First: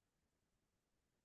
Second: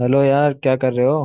Hello यार, क्या कर रहे हो?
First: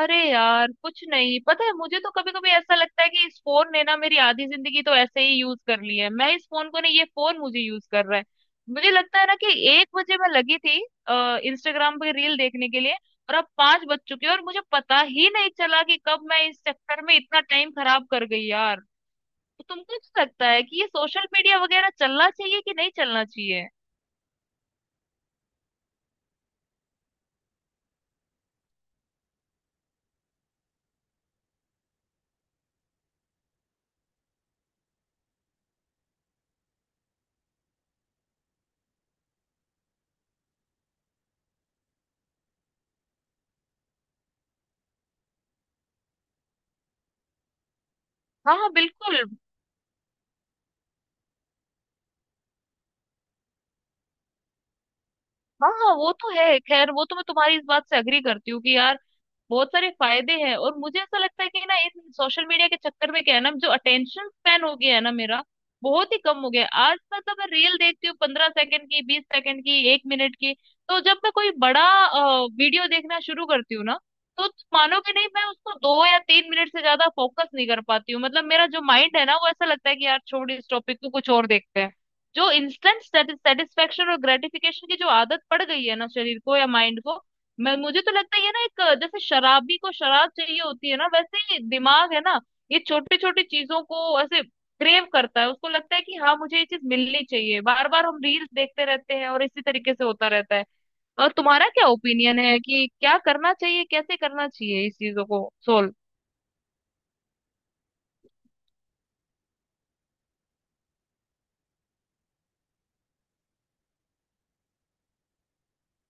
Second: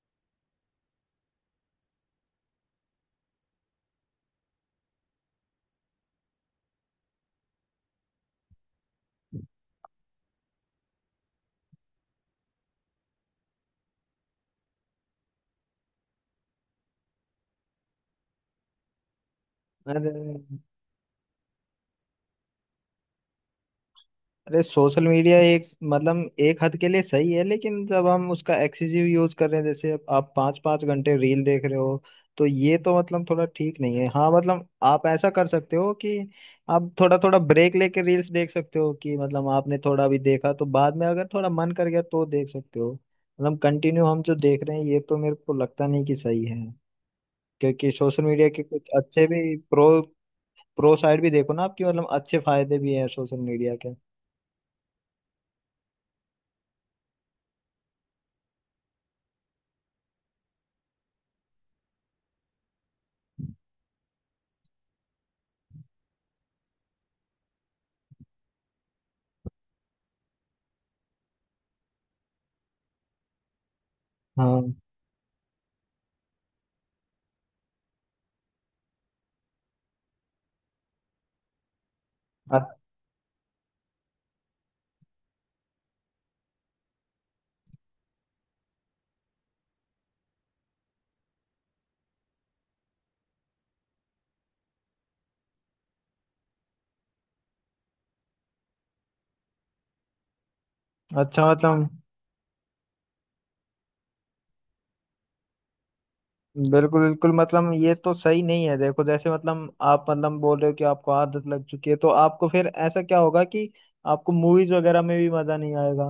अरे यार, कुछ नहीं पता है मुझे। तो कभी कभी ऐसा लगता है कि इस फोन ने ना मेरी आधी जिंदगी तो ऐसे ही यूज कर ली है। मैं इस फोन को नहीं, ये फोन मुझे यूज कर रहा है। मुझे लगता है ना कि 1 बजे मैं लगी थी इंस्टाग्राम पे रील देखने के लिए, और अब 5 बज चुके हैं और मुझे पता ही नहीं चला कि कब मैं इस चक्कर में इतना टाइम खराब कर गई यार। तो तुमको अरे, क्या लगता है कि ये सोशल मीडिया वगैरह चलना चाहिए कि नहीं चलना चाहिए? अरे, सोशल मीडिया एक मतलब एक हद के लिए सही है, लेकिन जब हम उसका एक्सेसिव यूज कर रहे हैं, जैसे अब आप पाँच पाँच घंटे रील देख रहे हो, तो ये तो मतलब थोड़ा ठीक नहीं है। हाँ, मतलब आप ऐसा कर सकते हो कि आप थोड़ा थोड़ा ब्रेक लेके रील्स देख सकते हो, कि मतलब आपने थोड़ा अभी देखा तो बाद में अगर थोड़ा मन कर गया तो देख सकते हो। मतलब कंटिन्यू हम जो देख रहे हैं, ये तो मेरे को लगता नहीं कि सही है। क्योंकि सोशल मीडिया हाँ के हाँ कुछ बिल्कुल। अच्छे भी प्रो प्रो साइड भी देखो ना, आपकी मतलब अच्छे फायदे भी हैं सोशल मीडिया के। हाँ हाँ वो तो है। खैर, वो तो मैं तुम्हारी इस बात से अग्री करती हूँ कि यार बहुत सारे फायदे हैं। और मुझे ऐसा लगता है कि ना, इन सोशल मीडिया के चक्कर में क्या है ना, जो अटेंशन स्पैन हो गया है ना मेरा, बहुत ही कम हो गया है। आज मतलब मैं रील देखती हूँ 15 सेकंड की, 20 सेकंड की, 1 मिनट की। तो जब मैं कोई बड़ा वीडियो देखना शुरू करती हूँ ना, तो हाँ। मानोगे नहीं, मैं उसको 2 या 3 मिनट से ज्यादा फोकस नहीं कर पाती हूँ। मतलब मेरा जो माइंड है ना, वो ऐसा लगता है कि यार छोड़ इस टॉपिक को, कुछ और देखते हैं। जो अ- इंस्टेंट सेटिस्फेक्शन और ग्रेटिफिकेशन की जो आदत पड़ गई है ना शरीर को या माइंड को, मैं मुझे तो लगता है ये ना, एक जैसे शराबी को शराब चाहिए होती है ना, वैसे ही दिमाग है ना। ये छोटी छोटी चीजों को ऐसे क्रेव करता है, उसको लगता है कि हाँ मुझे ये चीज मिलनी चाहिए, बार बार हम रील्स देखते रहते हैं और इसी तरीके से होता रहता है। और अच्छा, तुम्हारा क्या मतलब ओपिनियन है कि क्या करना चाहिए, कैसे करना चाहिए इस चीजों को सोल्व? बिल्कुल बिल्कुल, मतलब ये तो सही नहीं है। देखो जैसे मतलब, आप मतलब बोल रहे हो कि आपको आदत लग चुकी है, तो आपको फिर ऐसा क्या होगा कि आपको मूवीज वगैरह में भी मजा नहीं आएगा।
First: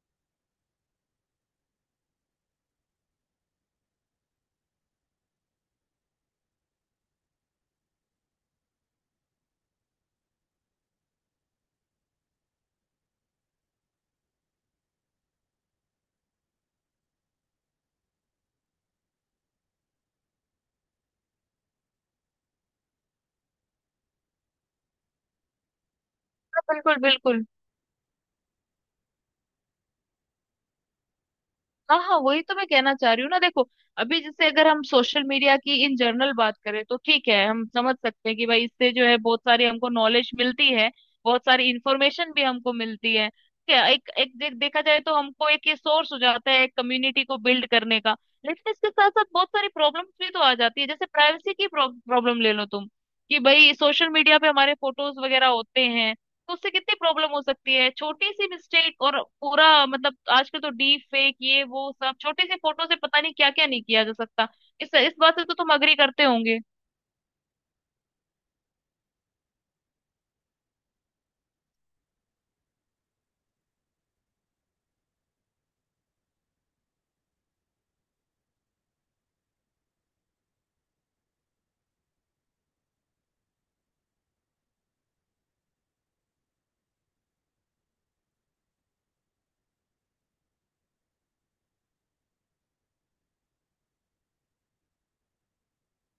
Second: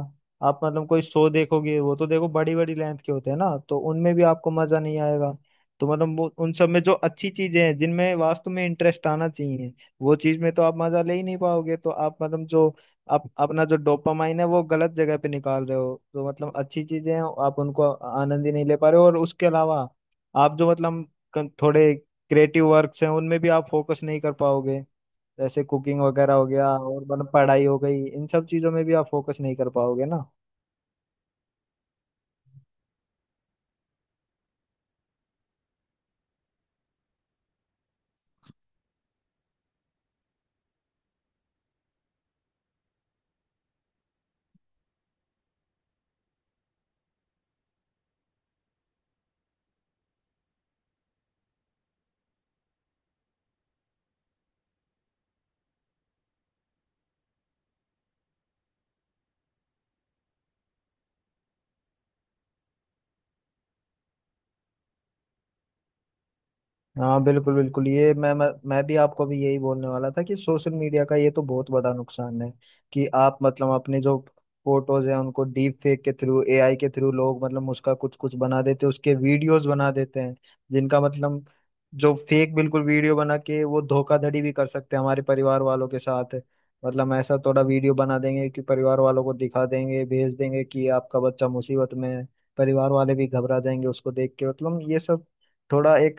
आप मतलब कोई शो देखोगे, वो तो देखो बड़ी बड़ी लेंथ के होते हैं ना, तो उनमें भी आपको मजा नहीं आएगा। तो मतलब वो उन सब में जो अच्छी चीजें हैं, जिनमें वास्तव में इंटरेस्ट आना चाहिए, वो चीज में तो आप मजा ले ही नहीं पाओगे। तो आप मतलब जो, आप अपना जो डोपामाइन है वो गलत जगह पे निकाल रहे हो। तो मतलब अच्छी चीजें हैं, आप उनको आनंद ही नहीं ले पा रहे हो, और उसके अलावा आप जो मतलब थोड़े क्रिएटिव वर्क्स हैं, उनमें भी आप फोकस नहीं कर पाओगे। जैसे कुकिंग वगैरह हो गया, बिल्कुल और मतलब बिल्कुल। पढ़ाई हो गई, इन सब चीज़ों में भी आप फोकस नहीं कर पाओगे ना। हाँ हाँ, वही तो मैं कहना चाह रही हूँ ना। देखो, अभी जैसे अगर हम सोशल मीडिया की इन जनरल बात करें तो ठीक है, हम समझ सकते हैं कि भाई इससे जो है बहुत सारी हमको नॉलेज मिलती है, बहुत सारी इंफॉर्मेशन भी हमको मिलती है। क्या एक एक देखा जाए तो हमको एक ये सोर्स हो जाता है एक कम्युनिटी को बिल्ड करने का। लेकिन इसके साथ साथ बहुत सारी प्रॉब्लम्स भी तो आ जाती है। जैसे प्राइवेसी की प्रॉब्लम ले लो तुम, कि भाई सोशल मीडिया पे हमारे फोटोज वगैरह होते हैं, तो उससे कितनी प्रॉब्लम हो सकती है। छोटी सी मिस्टेक और पूरा मतलब, आजकल तो डीप फेक ये वो सब, छोटी सी फोटो से पता नहीं क्या क्या नहीं किया जा सकता। इस बात से तो तुम अग्री करते होंगे। हाँ, बिल्कुल बिल्कुल, ये मैं भी आपको भी यही बोलने वाला था कि सोशल मीडिया का ये तो बहुत बड़ा नुकसान है कि आप मतलब अपने जो फोटोज हैं उनको डीप फेक के थ्रू, एआई के थ्रू लोग मतलब उसका कुछ कुछ बना देते हैं, उसके वीडियोस बना देते हैं, जिनका मतलब जो फेक बिल्कुल वीडियो बना के वो धोखाधड़ी भी कर सकते हैं हमारे परिवार वालों के साथ। मतलब ऐसा थोड़ा वीडियो बना देंगे कि परिवार वालों को दिखा देंगे, भेज देंगे कि आपका बच्चा मुसीबत में है, परिवार वाले भी घबरा जाएंगे उसको देख के। मतलब ये सब थोड़ा एक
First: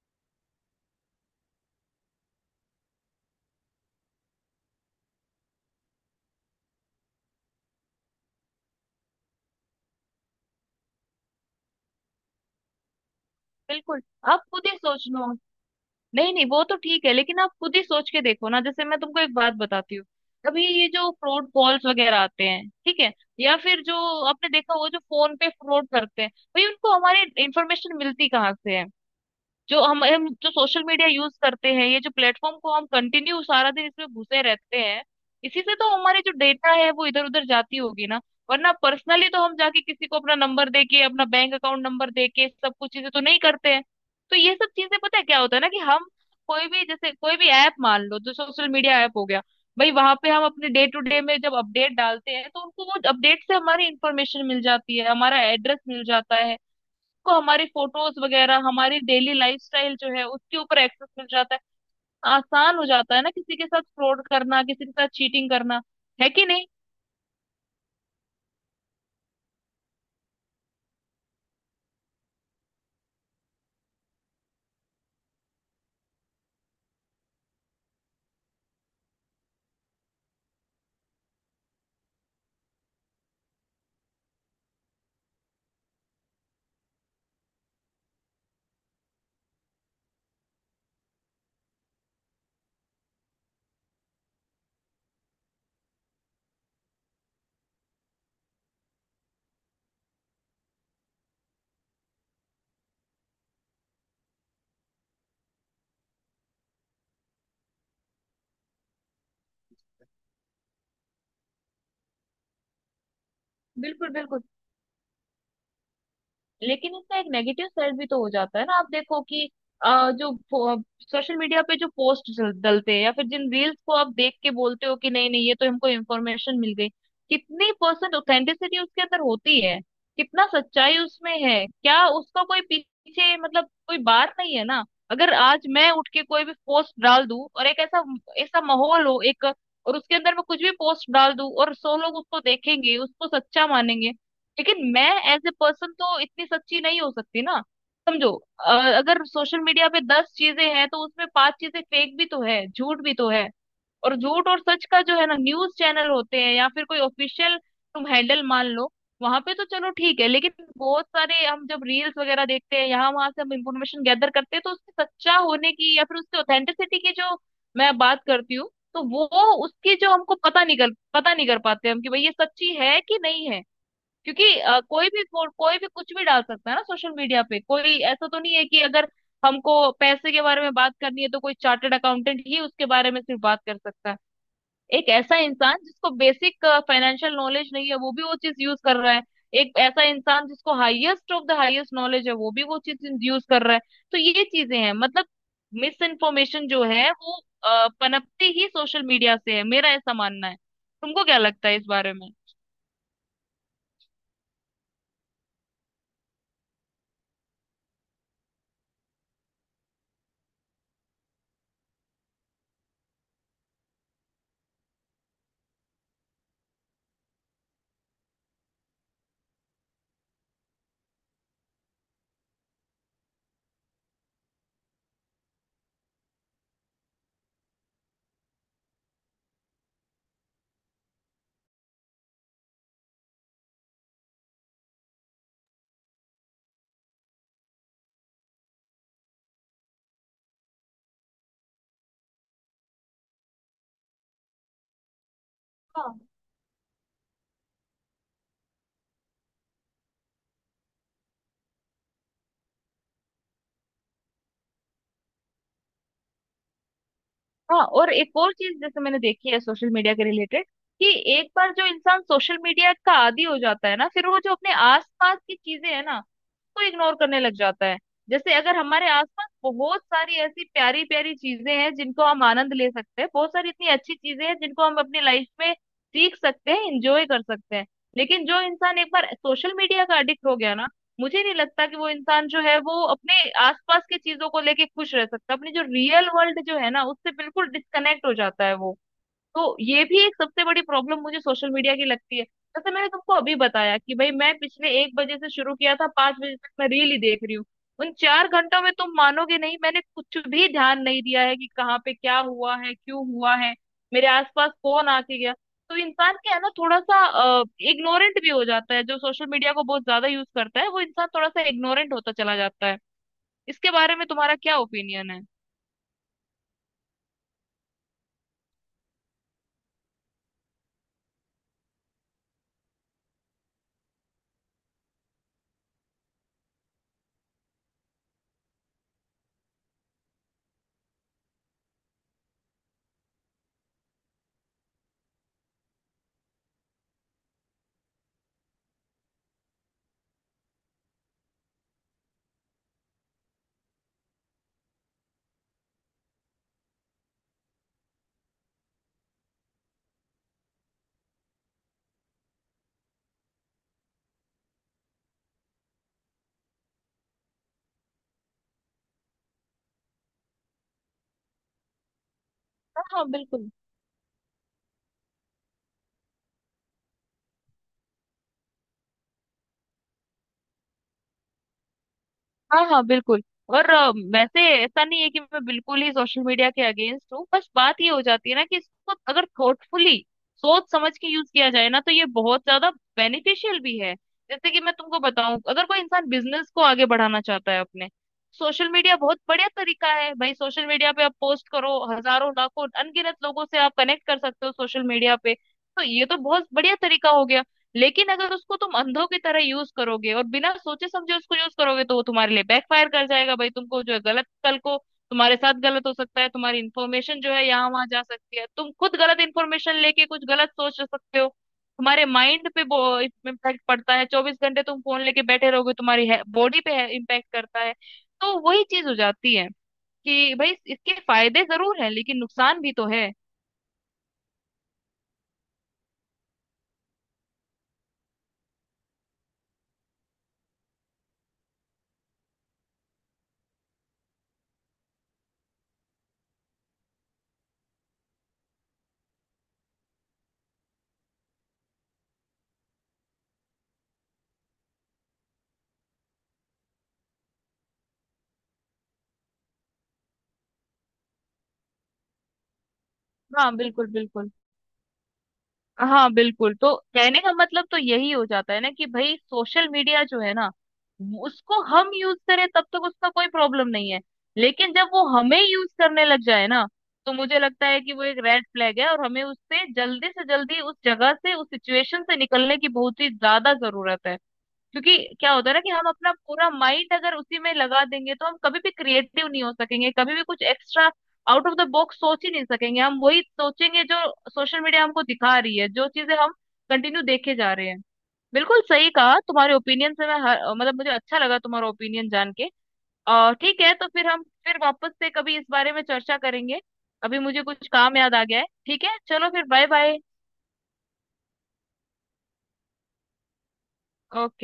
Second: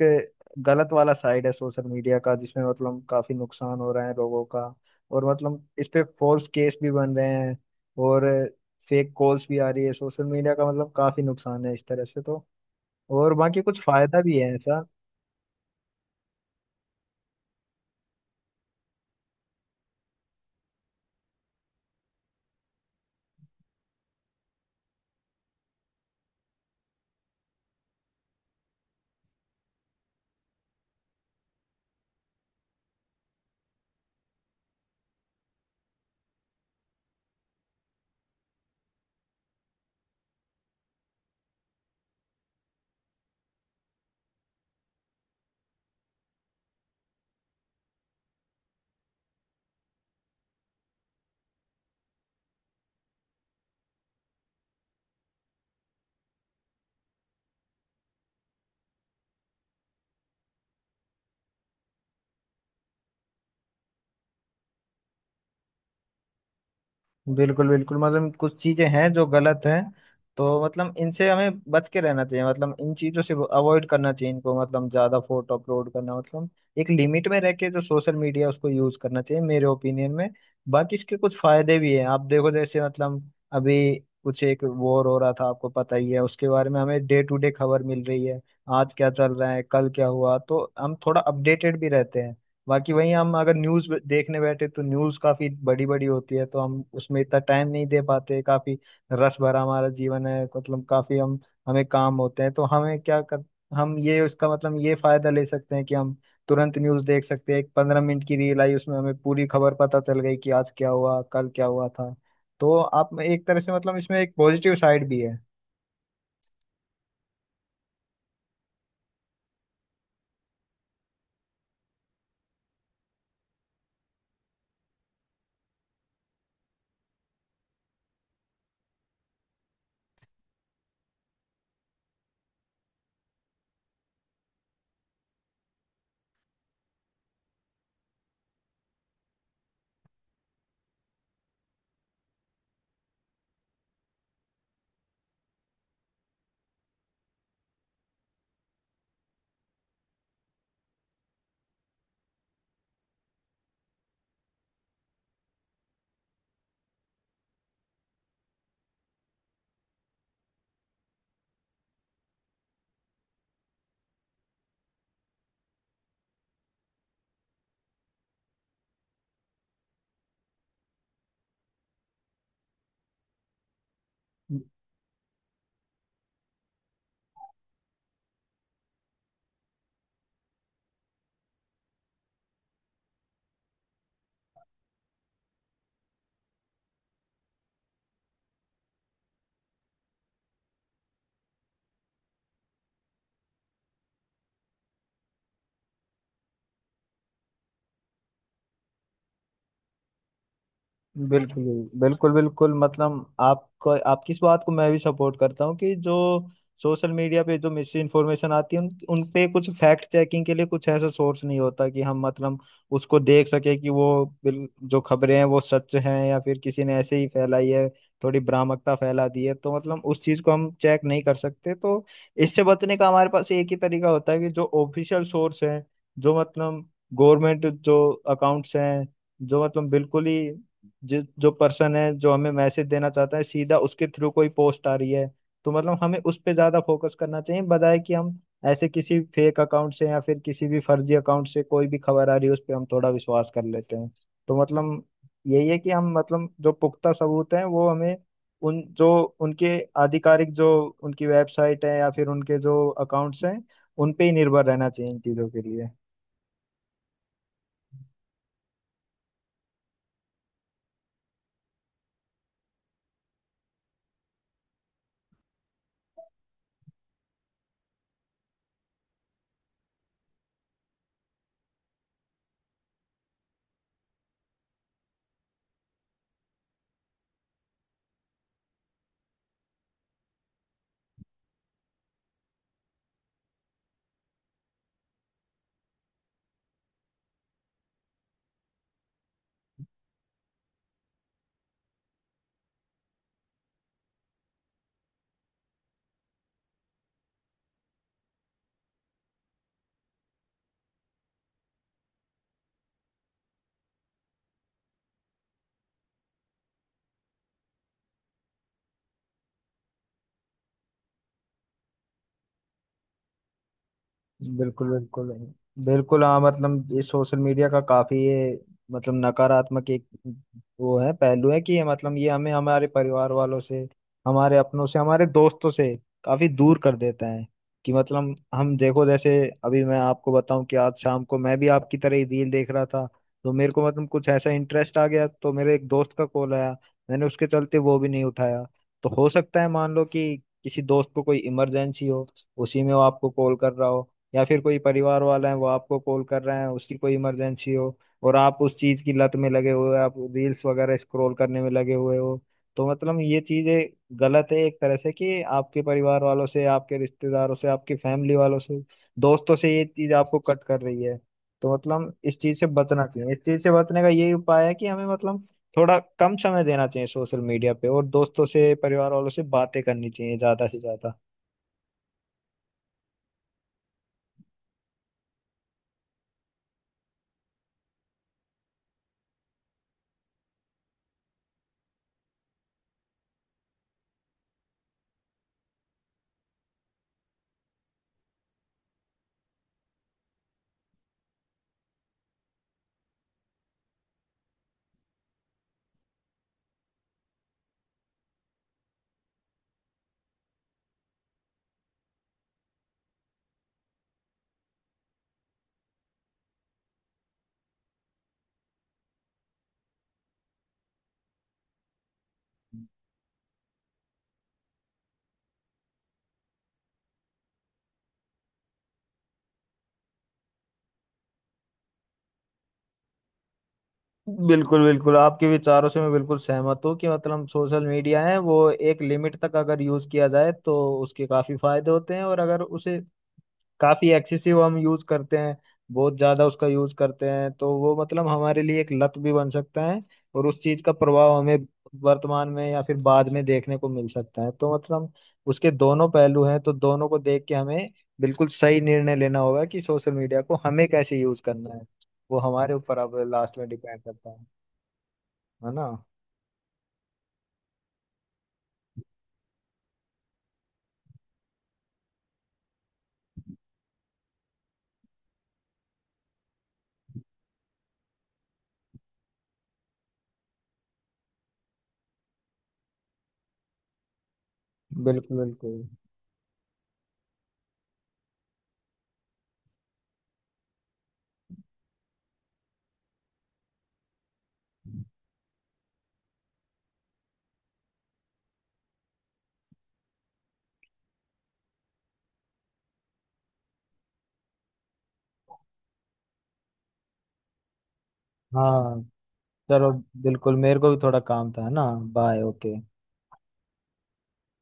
गलत वाला साइड है सोशल मीडिया का, जिसमें मतलब काफी नुकसान हो रहा है लोगों का। और मतलब इस पे फॉल्स केस भी बन रहे हैं, और फेक कॉल्स भी आ रही है। सोशल मीडिया का मतलब काफी नुकसान है इस तरह से तो, और बाकी कुछ बिल्कुल। फायदा भी आप है खुद ही ऐसा। सोच लो। नहीं नहीं वो तो ठीक है, लेकिन आप खुद ही सोच के देखो ना। जैसे मैं तुमको एक बात बताती हूँ, अभी ये जो फ्रॉड कॉल्स वगैरह आते हैं, ठीक है? या फिर जो आपने देखा वो जो फोन पे फ्रॉड करते हैं, भाई उनको हमारी इंफॉर्मेशन मिलती कहाँ से है? जो हम जो सोशल मीडिया यूज करते हैं, ये जो प्लेटफॉर्म को हम कंटिन्यू सारा दिन इसमें घुसे रहते हैं, इसी से तो हमारी जो डेटा है वो इधर उधर जाती होगी ना। वरना पर्सनली तो हम जाके किसी को अपना नंबर दे के, अपना बैंक अकाउंट नंबर दे के सब कुछ चीजें तो नहीं करते हैं। तो ये सब चीजें, पता है क्या होता है ना, कि हम कोई भी, जैसे कोई भी ऐप मान लो जो सोशल मीडिया ऐप हो गया, भाई वहां पे हम अपने डे टू डे में जब अपडेट डालते हैं तो उनको, वो अपडेट से हमारी इंफॉर्मेशन मिल जाती है, हमारा एड्रेस मिल जाता है, को हमारी फोटोज वगैरह हमारी डेली लाइफस्टाइल जो है उसके ऊपर एक्सेस मिल जाता है। आसान हो जाता है ना किसी के साथ फ्रॉड करना, किसी के साथ चीटिंग करना। है कि नहीं? बिल्कुल बिल्कुल, मतलब कुछ चीजें हैं जो गलत हैं, तो मतलब इनसे हमें बच के रहना चाहिए, मतलब इन चीजों से अवॉइड करना चाहिए इनको। मतलब ज्यादा फोटो अपलोड करना मतलब, एक लिमिट में रह के जो सोशल मीडिया उसको यूज करना चाहिए मेरे ओपिनियन में। बाकी इसके कुछ फायदे भी हैं, आप देखो जैसे मतलब, अभी कुछ एक वॉर हो रहा था, आपको पता ही है उसके बारे में, हमें डे टू डे खबर मिल रही है, आज क्या चल रहा है, कल क्या हुआ, तो हम थोड़ा अपडेटेड भी रहते हैं। बाकी वहीं हम अगर न्यूज़ देखने बैठे, तो न्यूज़ काफ़ी बड़ी बड़ी होती है, तो हम उसमें इतना टाइम नहीं दे पाते। काफ़ी रस भरा हमारा जीवन है, मतलब काफ़ी हम, हमें काम होते हैं, तो हमें क्या कर, हम ये उसका मतलब ये फ़ायदा ले सकते हैं कि हम तुरंत न्यूज़ देख सकते हैं। एक 15 मिनट की रील आई, उसमें हमें पूरी खबर पता चल गई कि आज क्या हुआ, कल क्या हुआ था। तो आप एक तरह से मतलब बिल्कुल इसमें एक बिल्कुल। पॉजिटिव साइड भी है। लेकिन इसका एक नेगेटिव साइड भी तो हो जाता है ना। आप देखो कि जो सोशल मीडिया पे जो पोस्ट डलते हैं, या फिर जिन रील्स को आप देख के बोलते हो कि नहीं नहीं ये तो हमको इन्फॉर्मेशन मिल गई, कितनी परसेंट ऑथेंटिसिटी उसके अंदर होती है, कितना सच्चाई उसमें है, क्या उसका कोई पीछे मतलब कोई बात नहीं है ना। अगर आज मैं उठ के कोई भी पोस्ट डाल दूं और एक ऐसा ऐसा माहौल हो एक, और उसके अंदर मैं कुछ भी पोस्ट डाल दूं, और 100 लोग उसको देखेंगे, उसको सच्चा मानेंगे। लेकिन मैं एज ए पर्सन तो इतनी सच्ची नहीं हो सकती ना, समझो। अ, अगर सोशल मीडिया पे 10 चीजें हैं तो उसमें 5 चीजें फेक भी तो है, झूठ भी तो है। और झूठ और सच का जो है ना, न्यूज चैनल होते हैं या फिर कोई ऑफिशियल तुम हैंडल मान लो, वहां पे तो चलो ठीक है, लेकिन बहुत सारे हम जब रील्स वगैरह देखते हैं, यहाँ वहां से हम इंफॉर्मेशन गैदर करते हैं, तो उसके सच्चा होने की या फिर उसके ऑथेंटिसिटी की जो मैं बात करती हूँ, तो वो उसकी जो हमको पता नहीं कर पाते हम कि भाई ये सच्ची है कि नहीं है। क्योंकि कोई भी कोई भी कुछ भी डाल सकता है ना सोशल मीडिया पे। कोई ऐसा तो नहीं है कि अगर हमको पैसे के बारे में बात करनी है तो कोई चार्टर्ड अकाउंटेंट ही उसके बारे में सिर्फ बात कर सकता है। एक ऐसा इंसान जिसको बेसिक फाइनेंशियल नॉलेज नहीं है वो भी वो चीज यूज कर रहा है, एक ऐसा इंसान जिसको highest of the highest knowledge है वो भी वो चीज यूज कर रहा है। तो ये चीजें हैं मतलब, मिस इन्फॉर्मेशन जो है वो पनपती ही सोशल मीडिया से है, मेरा ऐसा मानना है। तुमको क्या बिल्कुल लगता है इस बारे में? बिल्कुल बिल्कुल, मतलब आपको, आपकी इस बात को मैं भी सपोर्ट करता हूँ कि जो सोशल मीडिया पे जो मिस इन्फॉर्मेशन आती है, उन उन पे कुछ फैक्ट चेकिंग के लिए कुछ ऐसा सोर्स नहीं होता कि हम मतलब उसको देख सके कि वो जो खबरें हैं वो सच हैं या फिर किसी ने ऐसे ही फैलाई है, थोड़ी भ्रामकता फैला दी है, तो मतलब उस चीज को हम चेक नहीं कर सकते। तो इससे बचने का हमारे पास एक ही तरीका होता है कि जो ऑफिशियल सोर्स है, जो मतलब गवर्नमेंट जो अकाउंट्स हैं, जो मतलब बिल्कुल ही, जो जो पर्सन है जो हमें मैसेज देना चाहता है, सीधा उसके थ्रू कोई पोस्ट आ रही है, तो मतलब हमें उस पे ज्यादा फोकस करना चाहिए, बजाय कि हम ऐसे किसी फेक अकाउंट से या फिर किसी भी फर्जी अकाउंट से कोई भी खबर आ रही है उस पे हम थोड़ा विश्वास कर लेते हैं। तो मतलब यही है कि हम हाँ मतलब जो पुख्ता सबूत हैं, वो हमें, उन जो, उनके आधिकारिक जो, उनकी वेबसाइट है या फिर उनके जो अकाउंट्स हैं, उन पे ही निर्भर रहना चाहिए इन चीजों के लिए। हाँ। और एक और चीज जैसे मैंने देखी है सोशल मीडिया के रिलेटेड, कि एक बार जो इंसान सोशल मीडिया का आदी हो जाता है ना, फिर वो जो अपने आसपास की चीजें है ना को इग्नोर करने लग जाता है। जैसे अगर हमारे आसपास बहुत सारी ऐसी प्यारी प्यारी चीजें हैं जिनको हम आनंद ले सकते हैं, बहुत सारी इतनी अच्छी चीजें हैं जिनको हम अपनी लाइफ में सीख सकते हैं, इंजॉय कर सकते हैं। लेकिन जो इंसान एक बार सोशल मीडिया का अडिक्ट हो गया ना, मुझे नहीं लगता कि वो इंसान जो है वो अपने आसपास की चीजों को लेके खुश रह सकता। अपनी जो रियल वर्ल्ड जो है ना उससे बिल्कुल डिस्कनेक्ट हो जाता है वो। तो ये भी एक सबसे बड़ी प्रॉब्लम मुझे सोशल मीडिया की लगती है। जैसे मैंने तुमको अभी बताया कि भाई मैं पिछले 1 बजे से शुरू किया था, 5 बजे तक मैं रील ही देख रही हूँ। उन 4 घंटों में तुम मानोगे नहीं, मैंने कुछ भी ध्यान नहीं दिया है कि कहाँ पे क्या हुआ है, क्यों हुआ है, मेरे आसपास कौन आके गया। तो इंसान क्या है ना, थोड़ा सा इग्नोरेंट भी हो जाता है जो सोशल मीडिया को बहुत ज्यादा यूज करता है। वो इंसान थोड़ा सा इग्नोरेंट होता चला जाता है। इसके बारे में तुम्हारा क्या बिल्कुल ओपिनियन बिल्कुल है? बिल्कुल। हाँ, मतलब ये सोशल मीडिया का काफी ये, मतलब नकारात्मक एक वो है, पहलू है कि ये मतलब ये हमें हमारे परिवार वालों से, हमारे अपनों से, हमारे दोस्तों से काफी दूर कर देता है। कि मतलब हम देखो जैसे, अभी मैं आपको बताऊं कि आज शाम को मैं भी आपकी तरह ही रील देख रहा था, तो मेरे को मतलब कुछ ऐसा इंटरेस्ट आ गया। तो मेरे एक दोस्त का कॉल आया, मैंने उसके चलते वो भी नहीं उठाया। तो हो सकता है मान लो कि किसी दोस्त को कोई इमरजेंसी हो, उसी में वो आपको कॉल कर रहा हो, या फिर कोई परिवार वाला है वो आपको कॉल कर रहे हैं, उसकी कोई इमरजेंसी हो, और आप उस चीज की लत में लगे हुए हो, आप रील्स वगैरह स्क्रॉल करने में लगे हुए हो। तो मतलब ये चीजें गलत है एक तरह से, कि आपके परिवार वालों से, आपके रिश्तेदारों से, आपकी फैमिली वालों से, दोस्तों से ये चीज आपको कट कर रही है। तो मतलब इस चीज से हाँ बचना हाँ चाहिए। इस चीज बिल्कुल। से बचने का यही उपाय है कि हमें मतलब थोड़ा कम समय देना चाहिए सोशल मीडिया पे, और दोस्तों से परिवार वालों से बातें करनी चाहिए ज्यादा से ज्यादा। हाँ हाँ बिल्कुल। और वैसे ऐसा नहीं है कि मैं बिल्कुल ही सोशल मीडिया के अगेंस्ट हूँ। बस बात ये हो जाती है ना कि इसको अगर थॉटफुली, सोच समझ के यूज किया जाए ना, तो ये बहुत ज्यादा बेनिफिशियल भी है। जैसे कि मैं तुमको बताऊं, अगर कोई इंसान बिजनेस को आगे बढ़ाना चाहता है अपने, सोशल मीडिया बहुत बढ़िया तरीका है भाई। सोशल मीडिया पे आप पोस्ट करो, हजारों लाखों अनगिनत लोगों से आप कनेक्ट कर सकते हो सोशल मीडिया पे, तो ये तो बहुत बढ़िया तरीका हो गया। लेकिन अगर उसको तुम अंधों की तरह यूज करोगे और बिना सोचे समझे उसको यूज करोगे, तो वो तुम्हारे लिए फायर कर जाएगा भाई। तुमको जो है गलत, कल को तुम्हारे साथ गलत हो सकता है, तुम्हारी इन्फॉर्मेशन जो है यहाँ वहां जा सकती है, तुम खुद गलत इन्फॉर्मेशन लेके कुछ गलत सोच सकते हो। तुम्हारे माइंड पे इम्पैक्ट पड़ता है, 24 घंटे तुम फोन लेके बैठे रहोगे तुम्हारी बॉडी पे इम्पैक्ट करता है। तो वही चीज हो जाती है कि भाई इसके फायदे जरूर हैं लेकिन नुकसान भी तो है। बिल्कुल बिल्कुल, आपके विचारों से मैं बिल्कुल सहमत हूँ कि मतलब सोशल मीडिया है वो एक लिमिट तक अगर यूज किया जाए, तो उसके काफी फायदे होते हैं, और अगर उसे काफी एक्सेसिव हम यूज करते हैं, बहुत ज्यादा उसका यूज करते हैं, तो वो मतलब हमारे लिए एक लत भी बन सकता है, और उस चीज का प्रभाव हमें वर्तमान में या फिर बाद में देखने को मिल सकता है। तो मतलब उसके दोनों पहलू हैं, तो दोनों को देख के हमें बिल्कुल सही निर्णय लेना होगा कि सोशल मीडिया को हमें कैसे यूज करना है। वो हमारे ऊपर अब लास्ट हाँ में डिपेंड बिल्कुल करता है बिल्कुल। है ना? हाँ बिल्कुल, तो कहने का मतलब तो यही हो जाता है ना कि भाई सोशल मीडिया जो है ना, उसको हम यूज करें तब तक उसका कोई प्रॉब्लम नहीं है। लेकिन जब वो हमें यूज करने लग जाए ना, तो मुझे लगता है कि वो एक रेड फ्लैग है, और हमें उससे जल्दी से जल्दी उस जगह से उस सिचुएशन से निकलने की बहुत ही ज्यादा जरूरत है। क्योंकि बिल्कुल क्या होता है ना बिल्कुल। कि हम अपना पूरा माइंड अगर उसी में लगा देंगे तो हम कभी भी क्रिएटिव नहीं हो सकेंगे, कभी भी कुछ extra out of the box सोच ही नहीं सकेंगे। हम वही सोचेंगे जो सोशल मीडिया हमको दिखा रही है, जो चीजें हम कंटिन्यू देखे जा रहे हैं। बिल्कुल सही कहा, तुम्हारे ओपिनियन से मैं मतलब मुझे अच्छा लगा तुम्हारा ओपिनियन जान के। और ठीक है, तो फिर हम फिर वापस से कभी इस बारे में चर्चा करेंगे। अभी मुझे कुछ काम याद आ गया है, ठीक हाँ, है? चलो फिर, बाय चलो, बाय। बिल्कुल मेरे को भी थोड़ा काम था, है ना? Bye, okay. ओके।